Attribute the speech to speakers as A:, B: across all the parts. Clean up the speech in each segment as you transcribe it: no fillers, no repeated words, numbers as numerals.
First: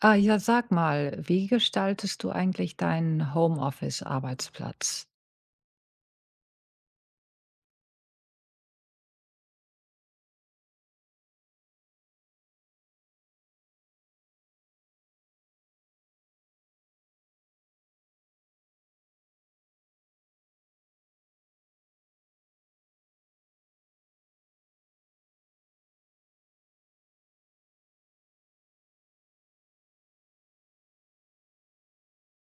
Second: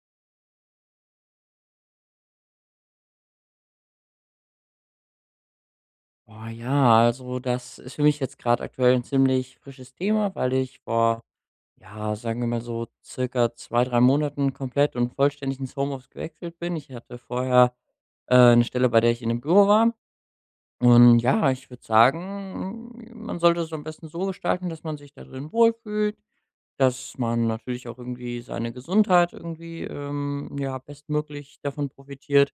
A: Ah, ja, sag mal, wie gestaltest du eigentlich deinen Homeoffice-Arbeitsplatz?
B: Oh ja, also das ist für mich jetzt gerade aktuell ein ziemlich frisches Thema, weil ich vor, ja, sagen wir mal so, circa 2, 3 Monaten komplett und vollständig ins Homeoffice gewechselt bin. Ich hatte vorher, 'ne Stelle, bei der ich in einem Büro war. Und ja, ich würde sagen, man sollte es am besten so gestalten, dass man sich da drin wohlfühlt, dass man natürlich auch irgendwie seine Gesundheit irgendwie, ja, bestmöglich davon profitiert.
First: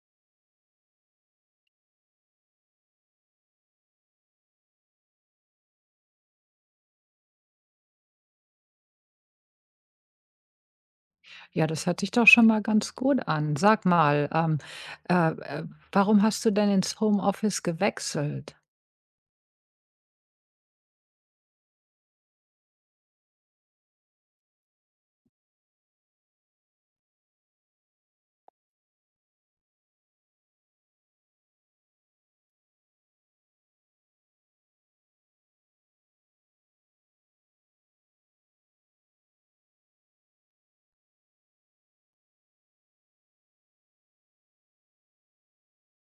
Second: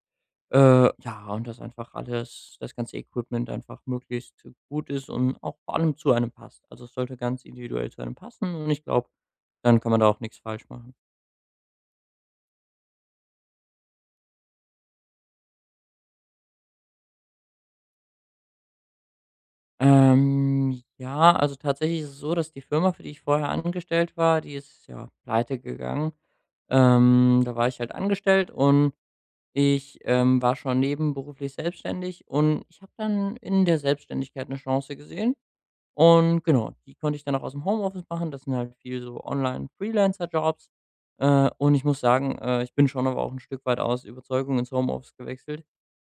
B: Ja, und dass einfach alles das ganze Equipment einfach möglichst gut ist und auch vor allem zu einem passt. Also, es sollte ganz individuell zu einem passen und ich glaube, dann kann man da auch nichts falsch machen.
A: Ja, das hört sich doch schon mal ganz gut an. Sag mal, äh, äh, warum hast du denn ins Homeoffice gewechselt?
B: Ja, also, tatsächlich ist es so, dass die Firma, für die ich vorher angestellt war, die ist, ja, pleite gegangen. Da war ich halt angestellt und ich, war schon nebenberuflich selbstständig und ich habe dann in der Selbstständigkeit eine Chance gesehen und genau, die konnte ich dann auch aus dem Homeoffice machen. Das sind halt viel so Online-Freelancer-Jobs. Und ich muss sagen, ich bin schon aber auch ein Stück weit aus Überzeugung ins Homeoffice gewechselt.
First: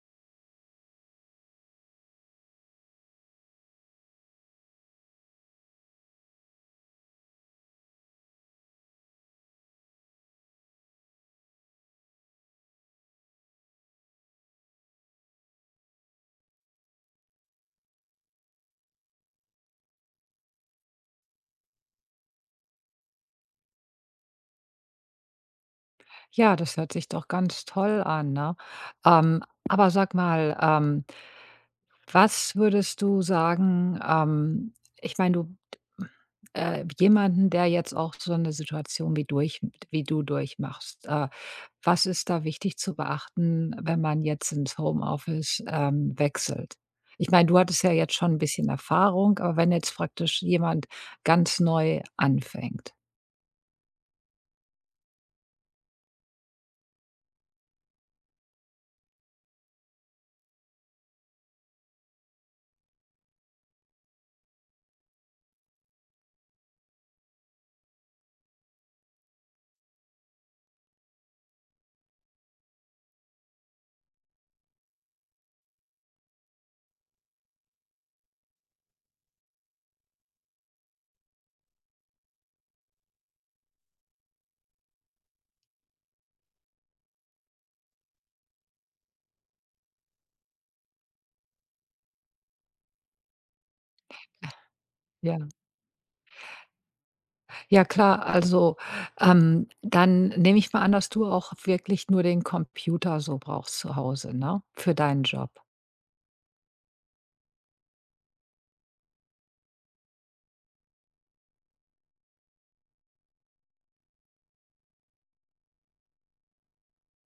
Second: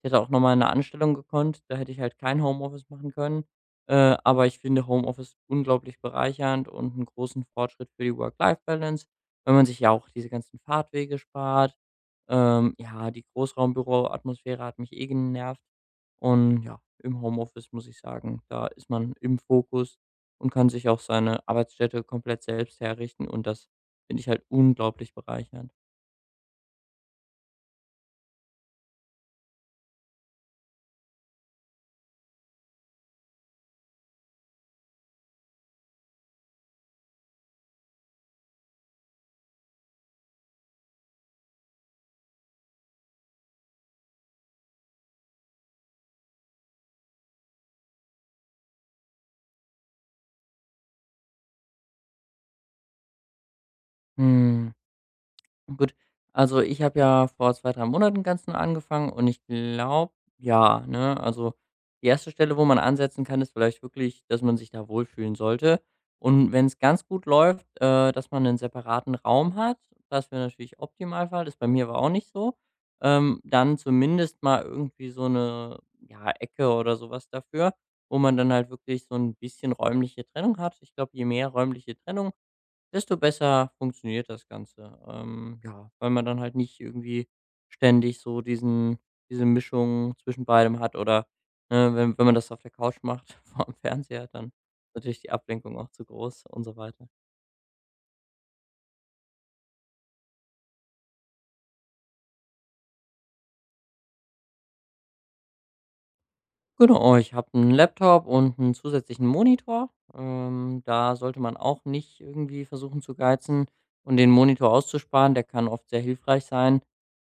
B: Ich hätte auch noch mal in 'ne Anstellung gekonnt, da hätte ich halt kein Homeoffice machen können. Aber ich finde Homeoffice unglaublich bereichernd und einen großen Fortschritt für die Work-Life-Balance, wenn man sich ja auch diese ganzen Fahrtwege spart. Ja, die Großraumbüroatmosphäre hat mich eh genervt. Und ja, im Homeoffice muss ich sagen, da ist man im Fokus und kann sich auch seine Arbeitsstätte komplett selbst herrichten und das finde ich halt unglaublich bereichernd.
A: Ja, das hört sich doch ganz toll an, ne? Ähm, aber sag mal, was würdest du sagen? Ich meine, du jemanden, der jetzt auch so eine Situation wie du durchmachst, was ist da wichtig zu beachten, wenn man jetzt ins Homeoffice, wechselt? Ich meine, du hattest ja jetzt schon ein bisschen Erfahrung, aber wenn jetzt praktisch jemand ganz neu anfängt.
B: Hm. Gut, also ich habe ja vor 2 3 Monaten ganz neu angefangen und ich glaube, ja, ne, also die erste Stelle, wo man ansetzen kann, ist vielleicht wirklich, dass man sich da wohlfühlen sollte. Und wenn es ganz gut läuft, dass man einen separaten Raum hat, das wäre natürlich Optimalfall, das bei mir war auch nicht so. Dann zumindest mal irgendwie so eine, ja, Ecke oder sowas dafür, wo man dann halt wirklich so ein bisschen räumliche Trennung hat. Ich glaube, je mehr räumliche Trennung, desto besser funktioniert das Ganze. Ja, weil man dann halt nicht irgendwie ständig so diese Mischung zwischen beidem hat oder, ne, wenn man das auf der Couch macht vor dem Fernseher, dann ist natürlich die
A: Ja.
B: Ablenkung auch zu groß und so weiter.
A: Ja klar, also, dann nehme ich mal an, dass du auch wirklich nur den Computer so brauchst zu Hause, ne, für deinen Job?
B: Genau, ich habe einen Laptop und einen zusätzlichen Monitor. Da sollte man auch nicht irgendwie versuchen zu geizen und den Monitor auszusparen, der kann oft sehr hilfreich sein.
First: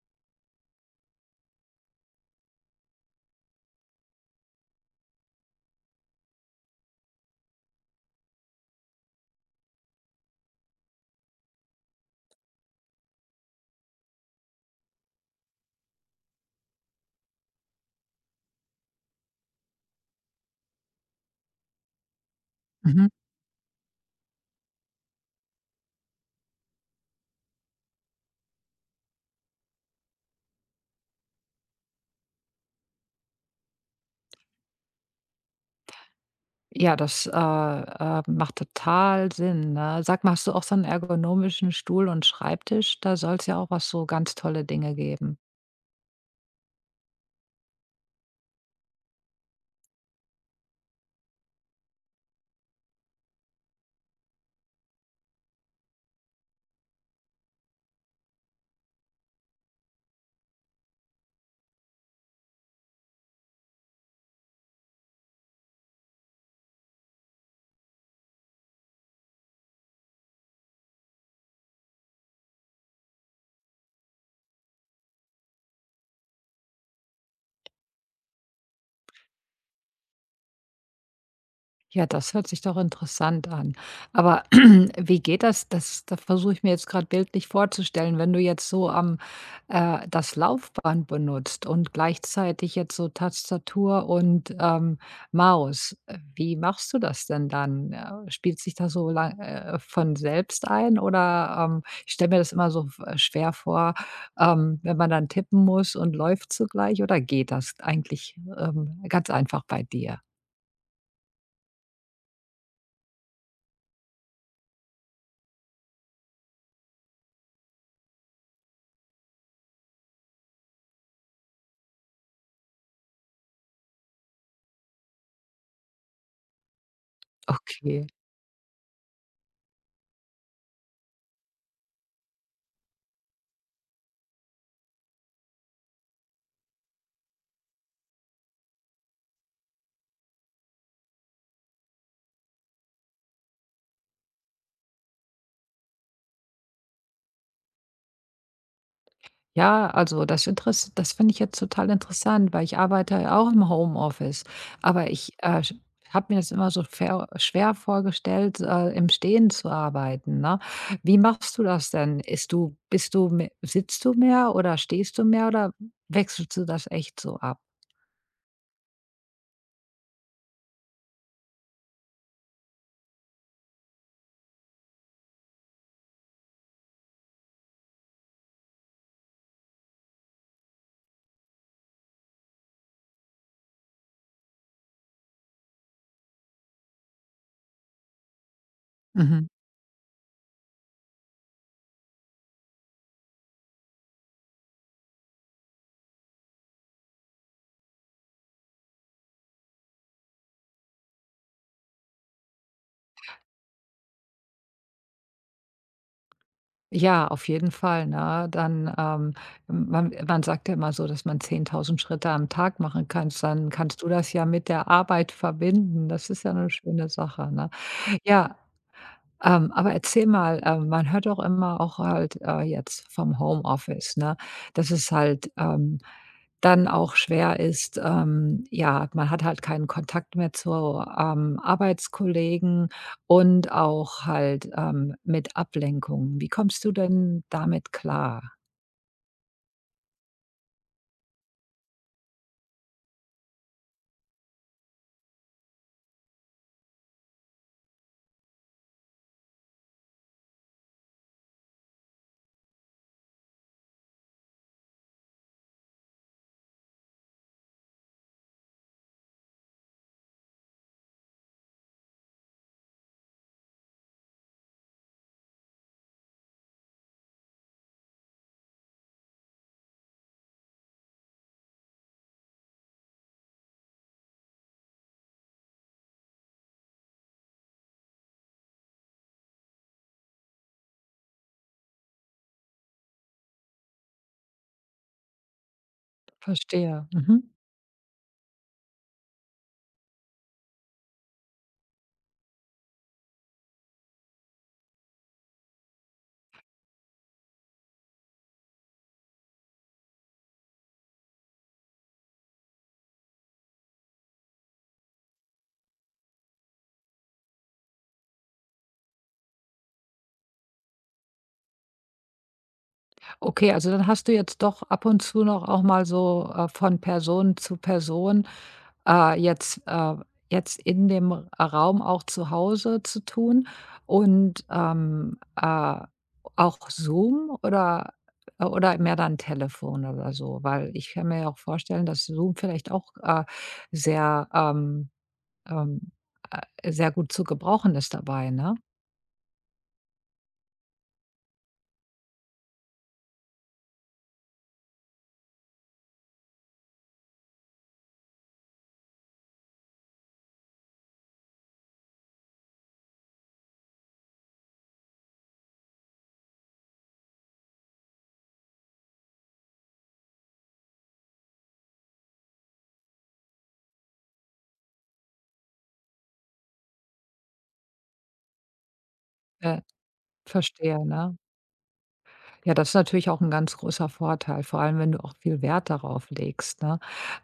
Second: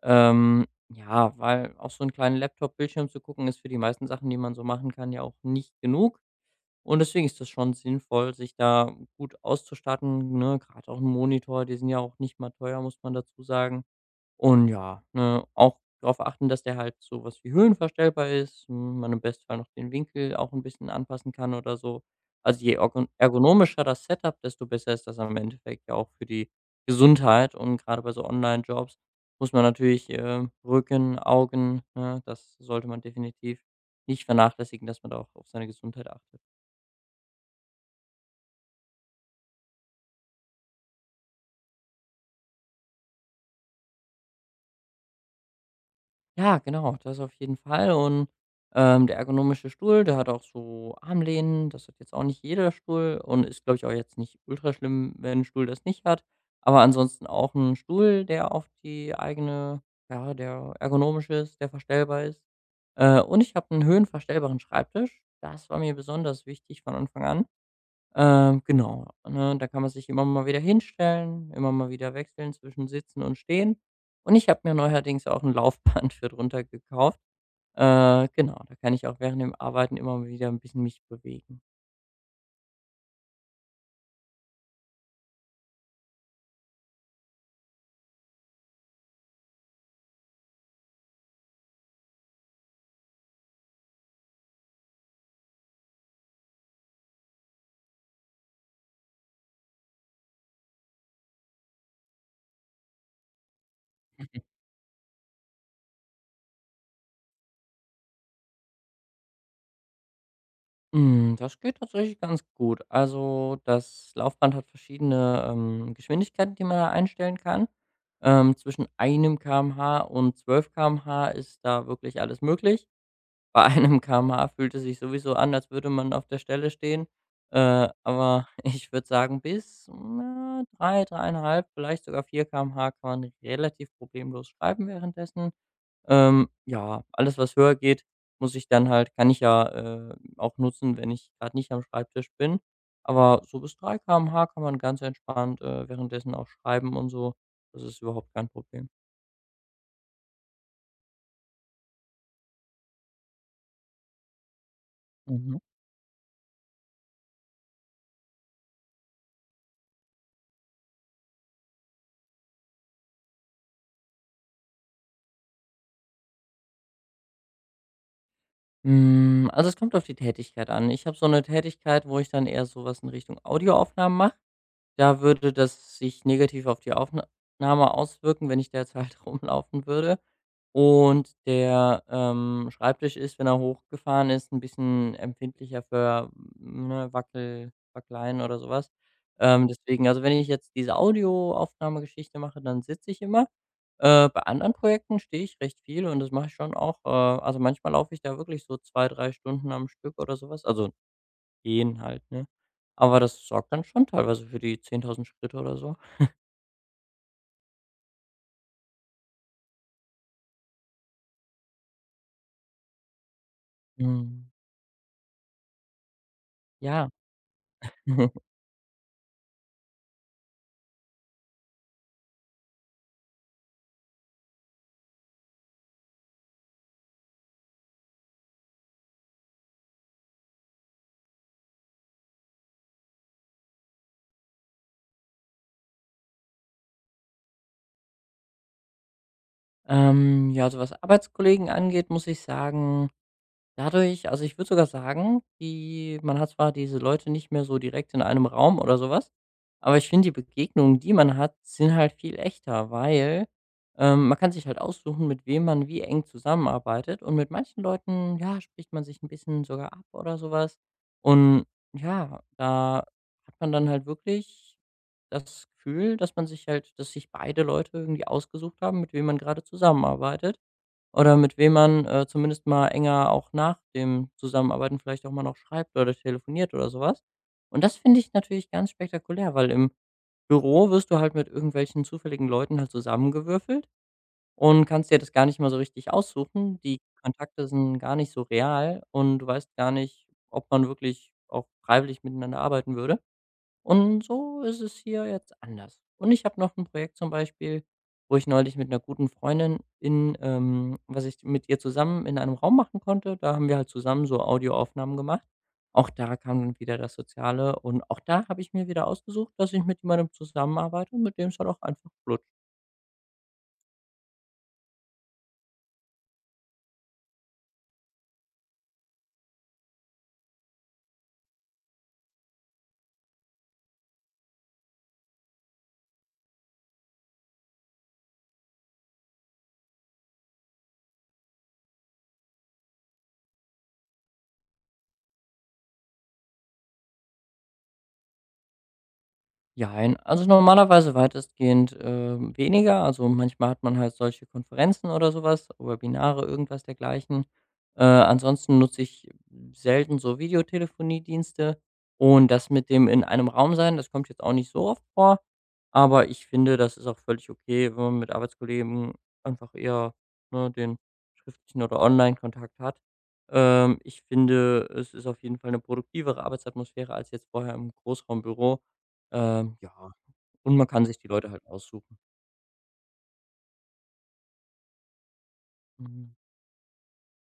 B: Ja, weil auf so 'n kleinen Laptop-Bildschirm zu gucken, ist für die meisten Sachen, die man so machen kann, ja auch nicht genug. Und deswegen ist das schon sinnvoll, sich da gut auszustatten, ne? Grad auch 'n Monitor, die sind ja auch nicht mal teuer, muss man dazu sagen. Und ja, ne, auch darauf achten, dass der halt so was wie höhenverstellbar ist, hm, man im Bestfall noch den Winkel auch ein bisschen anpassen kann oder so. Also, je ergo
A: Mhm.
B: ergonomischer das Setup, desto besser ist das am Endeffekt ja auch für die Gesundheit. Und gerade bei so Online-Jobs muss man natürlich, Rücken, Augen, ne, das sollte man definitiv nicht vernachlässigen, dass man da auch auf seine Gesundheit achtet.
A: Ja, das macht total Sinn, ne? Sag mal, hast du auch so einen ergonomischen Stuhl und Schreibtisch? Da soll es ja auch was so ganz tolle Dinge geben.
B: Ja, genau, das auf jeden Fall. Und, der ergonomische Stuhl, der hat auch so Armlehnen. Das hat jetzt auch nicht jeder Stuhl und ist, glaube ich, auch jetzt nicht ultra schlimm, wenn ein Stuhl das nicht hat. Aber ansonsten auch ein Stuhl, der auf die eigene, ja, der ergonomisch ist, der verstellbar ist. Und ich habe einen höhenverstellbaren Schreibtisch. Das war mir besonders wichtig von Anfang an. Genau, ne? Da kann man sich immer mal wieder hinstellen, immer mal wieder wechseln zwischen Sitzen und Stehen. Und ich habe mir neuerdings auch ein Laufband für drunter gekauft. Genau, da kann ich auch während dem Arbeiten immer mal wieder ein bisschen mich bewegen.
A: Ja, das hört sich doch interessant an. Aber wie geht das? Das versuche ich mir jetzt gerade bildlich vorzustellen, wenn du jetzt so am das Laufband benutzt und gleichzeitig jetzt so Tastatur und Maus. Wie machst du das denn dann? Spielt sich das so lang, von selbst ein? Oder ich stelle mir das immer so schwer vor, wenn man dann tippen muss und läuft zugleich. Oder geht das eigentlich ganz einfach bei dir?
B: Hm, das geht tatsächlich ganz gut. Also, das Laufband hat verschiedene, Geschwindigkeiten, die man da einstellen kann. Zwischen 1 km/h und 12 km/h ist da wirklich alles möglich. Bei 1 km/h fühlt es sich sowieso an, als würde man auf der Stelle stehen.
A: Okay.
B: Aber ich würde sagen, bis, na, 3, 3,5, vielleicht sogar 4 km/h kann man relativ problemlos schreiben währenddessen. Ja, alles, was höher geht, muss ich dann halt kann ich ja, auch nutzen, wenn ich gerade nicht am Schreibtisch bin. Aber so bis 3 km/h kann man ganz entspannt, währenddessen auch schreiben und so. Das ist überhaupt kein Problem.
A: Ja, also das finde ich jetzt total interessant, weil ich arbeite ja auch im Homeoffice, aber ich,
B: Mhm.
A: äh, habe mir das immer so ver schwer vorgestellt, im Stehen zu arbeiten, ne? Wie machst du das denn? Ist du bist du me sitzt du mehr oder stehst du mehr oder wechselst du das echt so ab?
B: Also, es kommt auf die Tätigkeit an. Ich habe so eine Tätigkeit, wo ich dann eher so was in Richtung Audioaufnahmen mache. Da würde das sich negativ auf die Aufna nahme auswirken, wenn ich derzeit rumlaufen würde. Und der, Schreibtisch ist, wenn er hochgefahren ist, ein bisschen empfindlicher für, ne, Wackeleien oder sowas.
A: Mhm.
B: Deswegen also, wenn ich jetzt diese Audioaufnahmegeschichte mache, dann sitze ich immer. Bei anderen Projekten stehe ich recht viel und das mache ich schon auch. Also manchmal laufe ich da wirklich so 2, 3 Stunden am Stück oder sowas. Also gehen halt, ne? Aber das sorgt dann schon teilweise für die 10.000 Schritte oder so.
A: Ja, auf jeden Fall, ne? Dann, man sagt ja immer so, dass man 10.000 Schritte am Tag machen kannst, dann kannst du das
B: Mhm.
A: ja mit der Arbeit verbinden. Das ist ja eine
B: Ja.
A: schöne Sache, ne? Ja, aber erzähl mal, man hört doch immer auch halt, jetzt vom Homeoffice, ne, dass es halt, dann auch schwer ist, ja, man hat halt keinen Kontakt mehr zu, Arbeitskollegen und auch halt, mit Ablenkungen. Wie kommst du denn damit klar?
B: Ja, also was Arbeitskollegen angeht, muss ich sagen. Dadurch also, ich würde sogar sagen, die man hat zwar diese Leute nicht mehr so direkt in einem Raum oder sowas, aber ich finde, die Begegnungen, die man hat, sind halt viel echter, weil, man kann sich halt aussuchen, mit wem man wie eng zusammenarbeitet und mit manchen Leuten, ja, spricht man sich ein bisschen sogar ab oder sowas. Und ja, da hat man dann halt wirklich das Gefühl, dass man sich halt, dass sich beide Leute irgendwie ausgesucht haben, mit wem man gerade zusammenarbeitet oder mit wem man, zumindest mal enger auch nach dem Zusammenarbeiten vielleicht auch mal noch schreibt oder telefoniert oder sowas. Und das finde ich natürlich ganz spektakulär, weil im Büro wirst du halt mit irgendwelchen zufälligen Leuten halt zusammengewürfelt und kannst dir das gar nicht mal so richtig aussuchen. Die
A: Verstehe. Mhm.
B: Kontakte sind gar nicht so real und du weißt gar nicht, ob man wirklich auch freiwillig miteinander arbeiten würde. Und so ist es hier jetzt anders. Und ich habe noch ein Projekt zum Beispiel, wo ich neulich mit einer guten Freundin in was ich mit ihr zusammen in einem Raum machen konnte. Da haben wir halt zusammen so Audioaufnahmen gemacht. Auch da kam dann wieder das Soziale und auch da habe ich mir wieder ausgesucht, dass ich mit jemandem zusammenarbeite, und mit dem es halt auch einfach flutscht.
A: Okay, also dann hast du jetzt doch ab und zu noch auch mal so, von Person zu Person, äh, jetzt äh, jetzt in dem Raum auch zu Hause zu tun und, auch Zoom oder mehr dann Telefon oder so? Weil ich kann mir ja auch vorstellen, dass Zoom vielleicht auch, sehr, ähm, sehr gut zu gebrauchen ist dabei, ne?
B: Jein, also normalerweise weitestgehend, weniger. Also, manchmal hat man halt solche Konferenzen oder sowas was, Webinare, irgendwas dergleichen. Ansonsten nutze ich selten so Videotelefoniedienste und das mit dem in einem Raum sein, das kommt jetzt auch nicht so oft vor, aber ich finde, das ist auch völlig okay, wenn man mit Arbeitskollegen einfach eher, ne, den schriftlichen oder Online Kontakt hat. Ich finde, es ist auf jeden Fall eine produktivere Arbeitsatmosphäre als jetzt vorher im Großraumbüro.
A: Äh,
B: Ja, und man
A: verstehe,
B: kann sich die
A: ne?
B: Leute halt aussuchen.
A: Ja, das ist natürlich auch ein ganz großer Vorteil, vor allem wenn du auch viel Wert darauf
B: Mhm.
A: legst, ne?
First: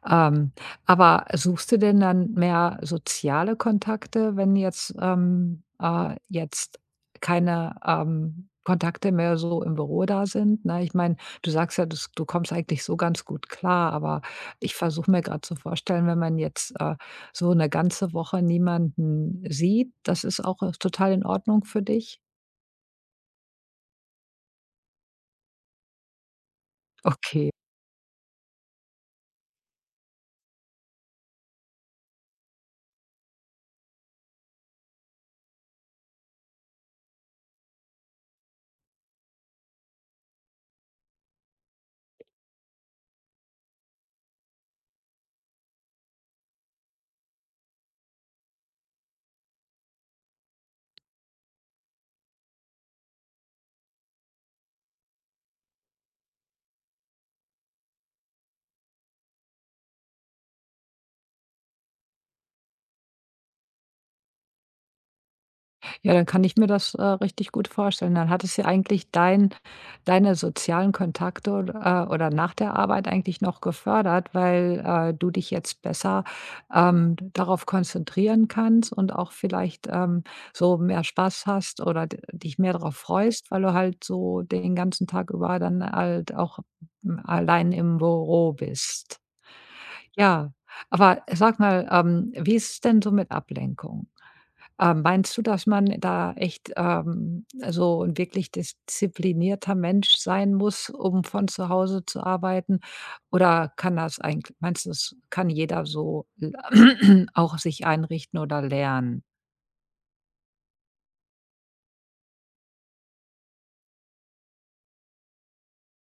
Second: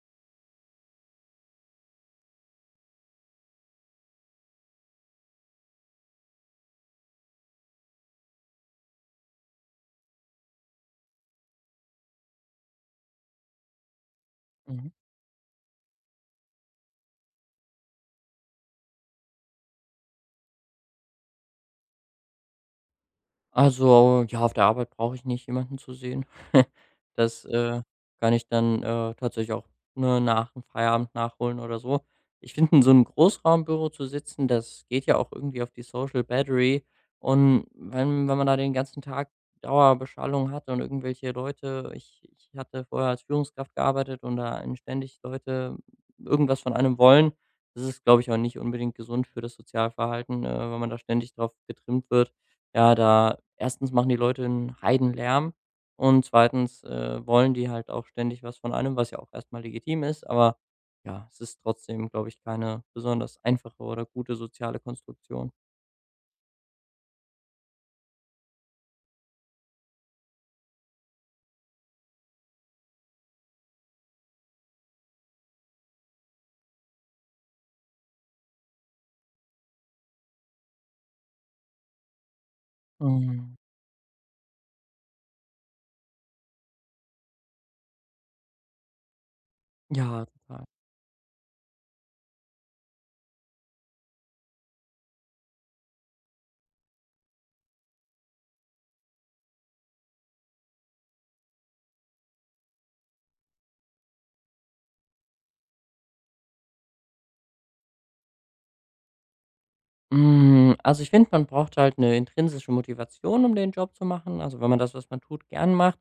A: Ähm, aber suchst du denn dann mehr soziale Kontakte, wenn jetzt, keine, Kontakte mehr so im Büro da sind, ne? Ich meine, du sagst ja, das du kommst eigentlich so ganz gut klar, aber ich
B: Mhm.
A: versuche mir gerade zu vorstellen, wenn man jetzt, so eine ganze Woche niemanden sieht, das ist auch, total in Ordnung für dich?
B: Also, ja, auf der Arbeit brauche ich nicht jemanden zu sehen. Das,
A: Okay.
B: kann ich dann, tatsächlich auch, ne, nach dem Feierabend nachholen oder so. Ich finde, in so 'nem Großraumbüro zu sitzen, das geht ja auch irgendwie auf die Social Battery. Und wenn man da den ganzen Tag Dauerbeschallung hat und irgendwelche Leute ich hatte vorher als Führungskraft gearbeitet und da ständig Leute irgendwas von einem wollen. Das ist, glaube ich, auch nicht unbedingt gesund für das Sozialverhalten, wenn man da ständig drauf getrimmt wird. Ja, da erstens machen die Leute 'n Heidenlärm und zweitens, wollen die halt auch ständig was von einem, was ja auch erstmal legitim ist, aber ja, es ist trotzdem, glaube ich, keine besonders einfache oder gute soziale Konstruktion.
A: Ja, dann kann ich mir das, richtig gut vorstellen. Dann hattest ja eigentlich deine sozialen Kontakte od oder nach der Arbeit eigentlich noch gefördert, weil, du dich jetzt besser, darauf konzentrieren kannst und auch vielleicht, so mehr Spaß hast oder d dich mehr darauf freust,
B: Mhm.
A: weil du halt so den ganzen Tag über dann halt auch, allein im Büro bist.
B: Ja,
A: Ja,
B: total.
A: aber sag mal, wie ist es denn so mit Ablenkung? Meinst du, dass man da echt, so ein wirklich disziplinierter Mensch sein muss, um von zu Hause zu arbeiten? Oder kann das eigentlich? Meinst du, das kann jeder so auch sich einrichten oder lernen?
B: Also ich finde, man braucht halt eine intrinsische Motivation, um den Job zu machen. Also, wenn man das, was man tut, gern macht,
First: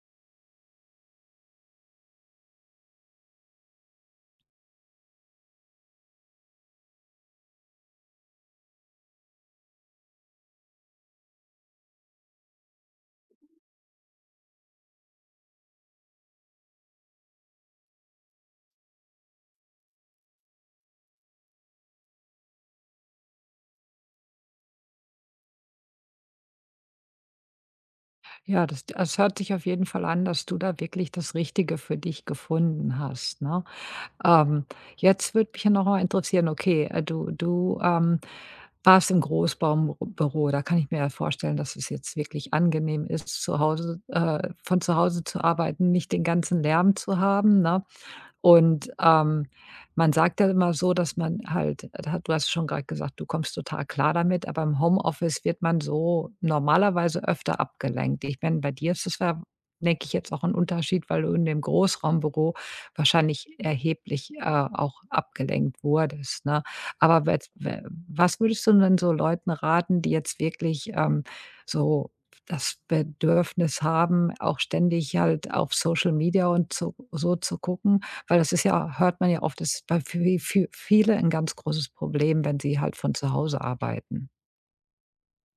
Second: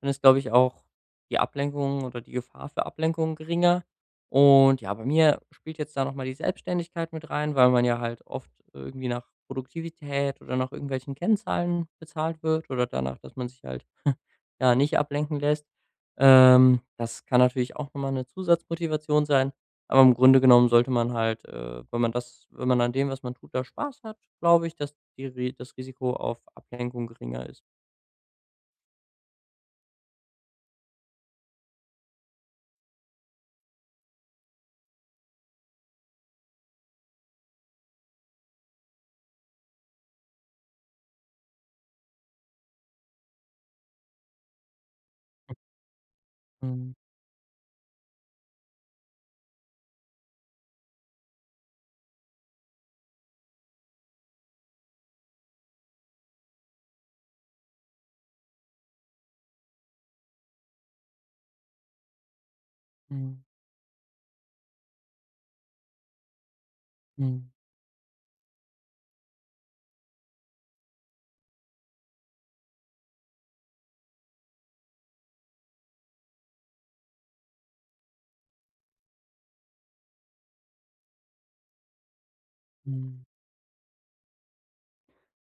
B: dann ist, glaube ich, auch die Ablenkung oder die Gefahr für Ablenkung geringer. Und ja, bei mir spielt jetzt da noch mal die Selbstständigkeit mit rein, weil man ja halt oft irgendwie nach Produktivität oder nach irgendwelchen Kennzahlen bezahlt wird oder danach, dass man sich halt, ja, nicht ablenken lässt. Das kann natürlich auch noch mal 'ne Zusatzmotivation sein. Aber im Grunde genommen sollte man halt, wenn man an dem, was man tut, da Spaß hat, glaube ich, dass die Ri das Risiko auf Ablenkung geringer ist.
A: Ja, das das hört sich auf jeden Fall an, dass du da wirklich das Richtige für dich gefunden hast, ne? Ähm, jetzt würde mich ja noch mal interessieren, okay, warst im Großbaumbüro. Da kann ich mir ja vorstellen, dass es jetzt wirklich angenehm ist, zu Hause von zu Hause zu arbeiten, nicht den ganzen
B: Mhm,
A: Lärm zu haben, ne? Und, man sagt ja immer so, dass man halt da hat du hast schon gerade gesagt, du kommst total klar damit, aber im Homeoffice wird man so normalerweise öfter abgelenkt. Ich meine, bei dir ist das, ja, denke ich, jetzt auch ein Unterschied, weil du in dem Großraumbüro
B: mhm,
A: wahrscheinlich erheblich, auch abgelenkt wurdest, ne? Aber wet
B: mhm,
A: we was würdest du denn so Leuten raten, die jetzt wirklich, so das Bedürfnis haben, auch ständig halt auf Social Media und zu gucken, weil das ist ja, hört man ja oft, das ist bei vi vi viele ein ganz großes Problem, wenn sie halt von
B: mhm.
A: zu Hause arbeiten.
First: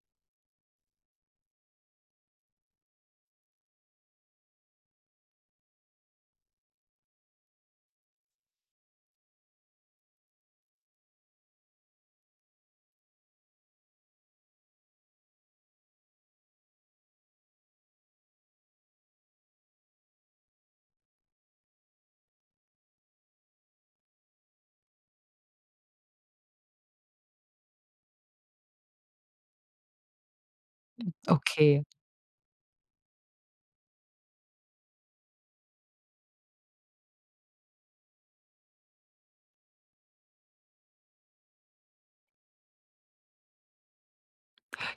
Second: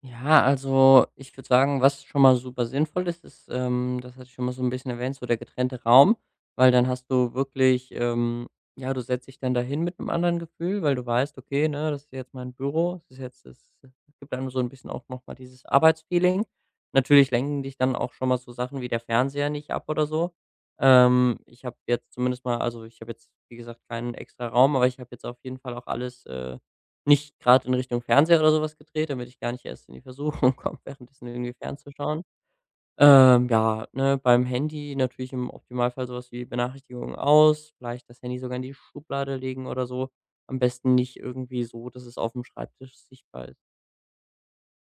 B: Ja, also ich würde sagen, was schon mal super sinnvoll ist, ist, das hatte ich schon mal so ein bisschen erwähnt, so der getrennte Raum, weil dann hast du wirklich, ja, du setzt dich dann dahin mit einem anderen Gefühl, weil du weißt: „Okay, ne, das ist jetzt mein Büro, das ist jetzt das gibt einem so ein bisschen auch noch mal dieses Arbeitsfeeling.“ Natürlich lenken dich dann auch schon mal so Sachen wie der Fernseher nicht ab oder so. Ich habe jetzt zumindest mal also, ich habe jetzt, wie gesagt, keinen extra Raum, aber ich habe jetzt auf jeden Fall auch alles, nicht gerade in Richtung Fernseher oder sowas gedreht, damit ich gar nicht erst in die Versuchung komme, währenddessen irgendwie
A: Okay,
B: fernzuschauen. Ja, ne, beim Handy natürlich im Optimalfall so was wie Benachrichtigungen aus, vielleicht das Handy sogar in die Schublade legen oder so. Am besten nicht irgendwie so, dass es auf dem Schreibtisch sichtbar ist.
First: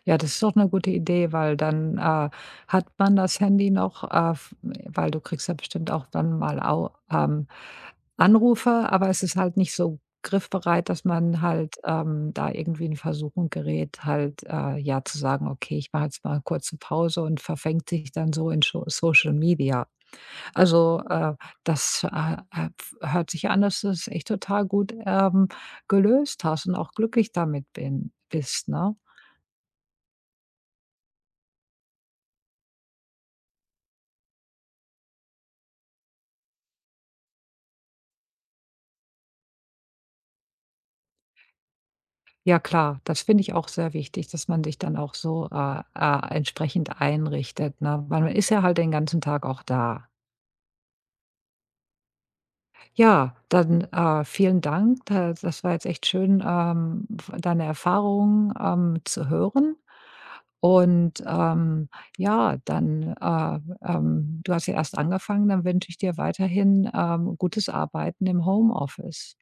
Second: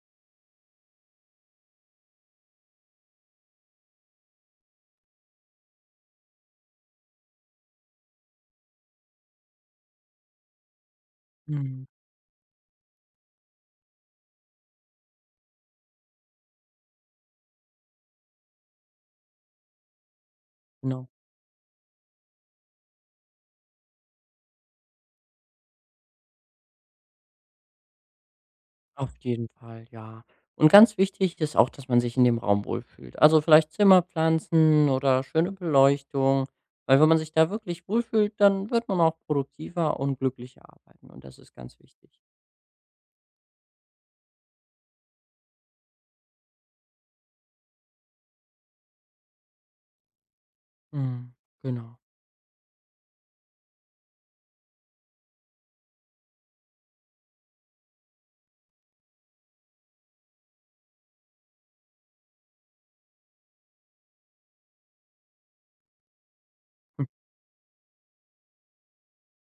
A: ja, das ist doch eine gute Idee, weil dann, hat man das Handy noch, f weil du kriegst ja bestimmt auch dann mal au Anrufe, aber es ist halt nicht so griffbereit, dass man halt,
B: Mhm.
A: da irgendwie in Versuchung gerät, halt, ja, zu sagen: „Okay, ich mache jetzt mal eine kurze Pause“ und verfängt sich dann so in Scho Social Media. Also,
B: Genau.
A: das, f hört sich an, dass du es echt total gut, gelöst hast und auch glücklich damit bin bist, ne?
B: Auf jeden Fall, ja. Und ganz wichtig ist auch, dass man sich in dem Raum wohlfühlt. Also vielleicht Zimmerpflanzen oder schöne Beleuchtung. Weil wenn man sich da wirklich wohlfühlt, dann wird man auch produktiver und glücklicher arbeiten. Und das ist ganz wichtig.
A: Ja klar, das finde ich auch sehr wichtig, dass man sich dann auch so, entsprechend einrichtet, ne? Weil man ist ja halt den ganzen Tag auch da.
B: Mhm, genau.
A: Ja, dann, vielen Dank. Da Das war jetzt echt schön, v deine Erfahrungen, zu hören. Und, ja, dann, äh, du hast ja erst angefangen, dann wünsche ich dir weiterhin,
B: Hm.
A: gutes Arbeiten im Homeoffice.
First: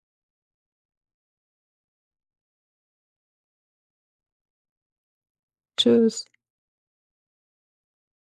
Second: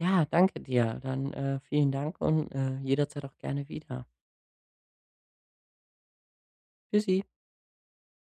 B: Ja, danke dir. Dann vielen Dank und jederzeit auch gerne wieder.
A: Tschüss.
B: Tschüssi.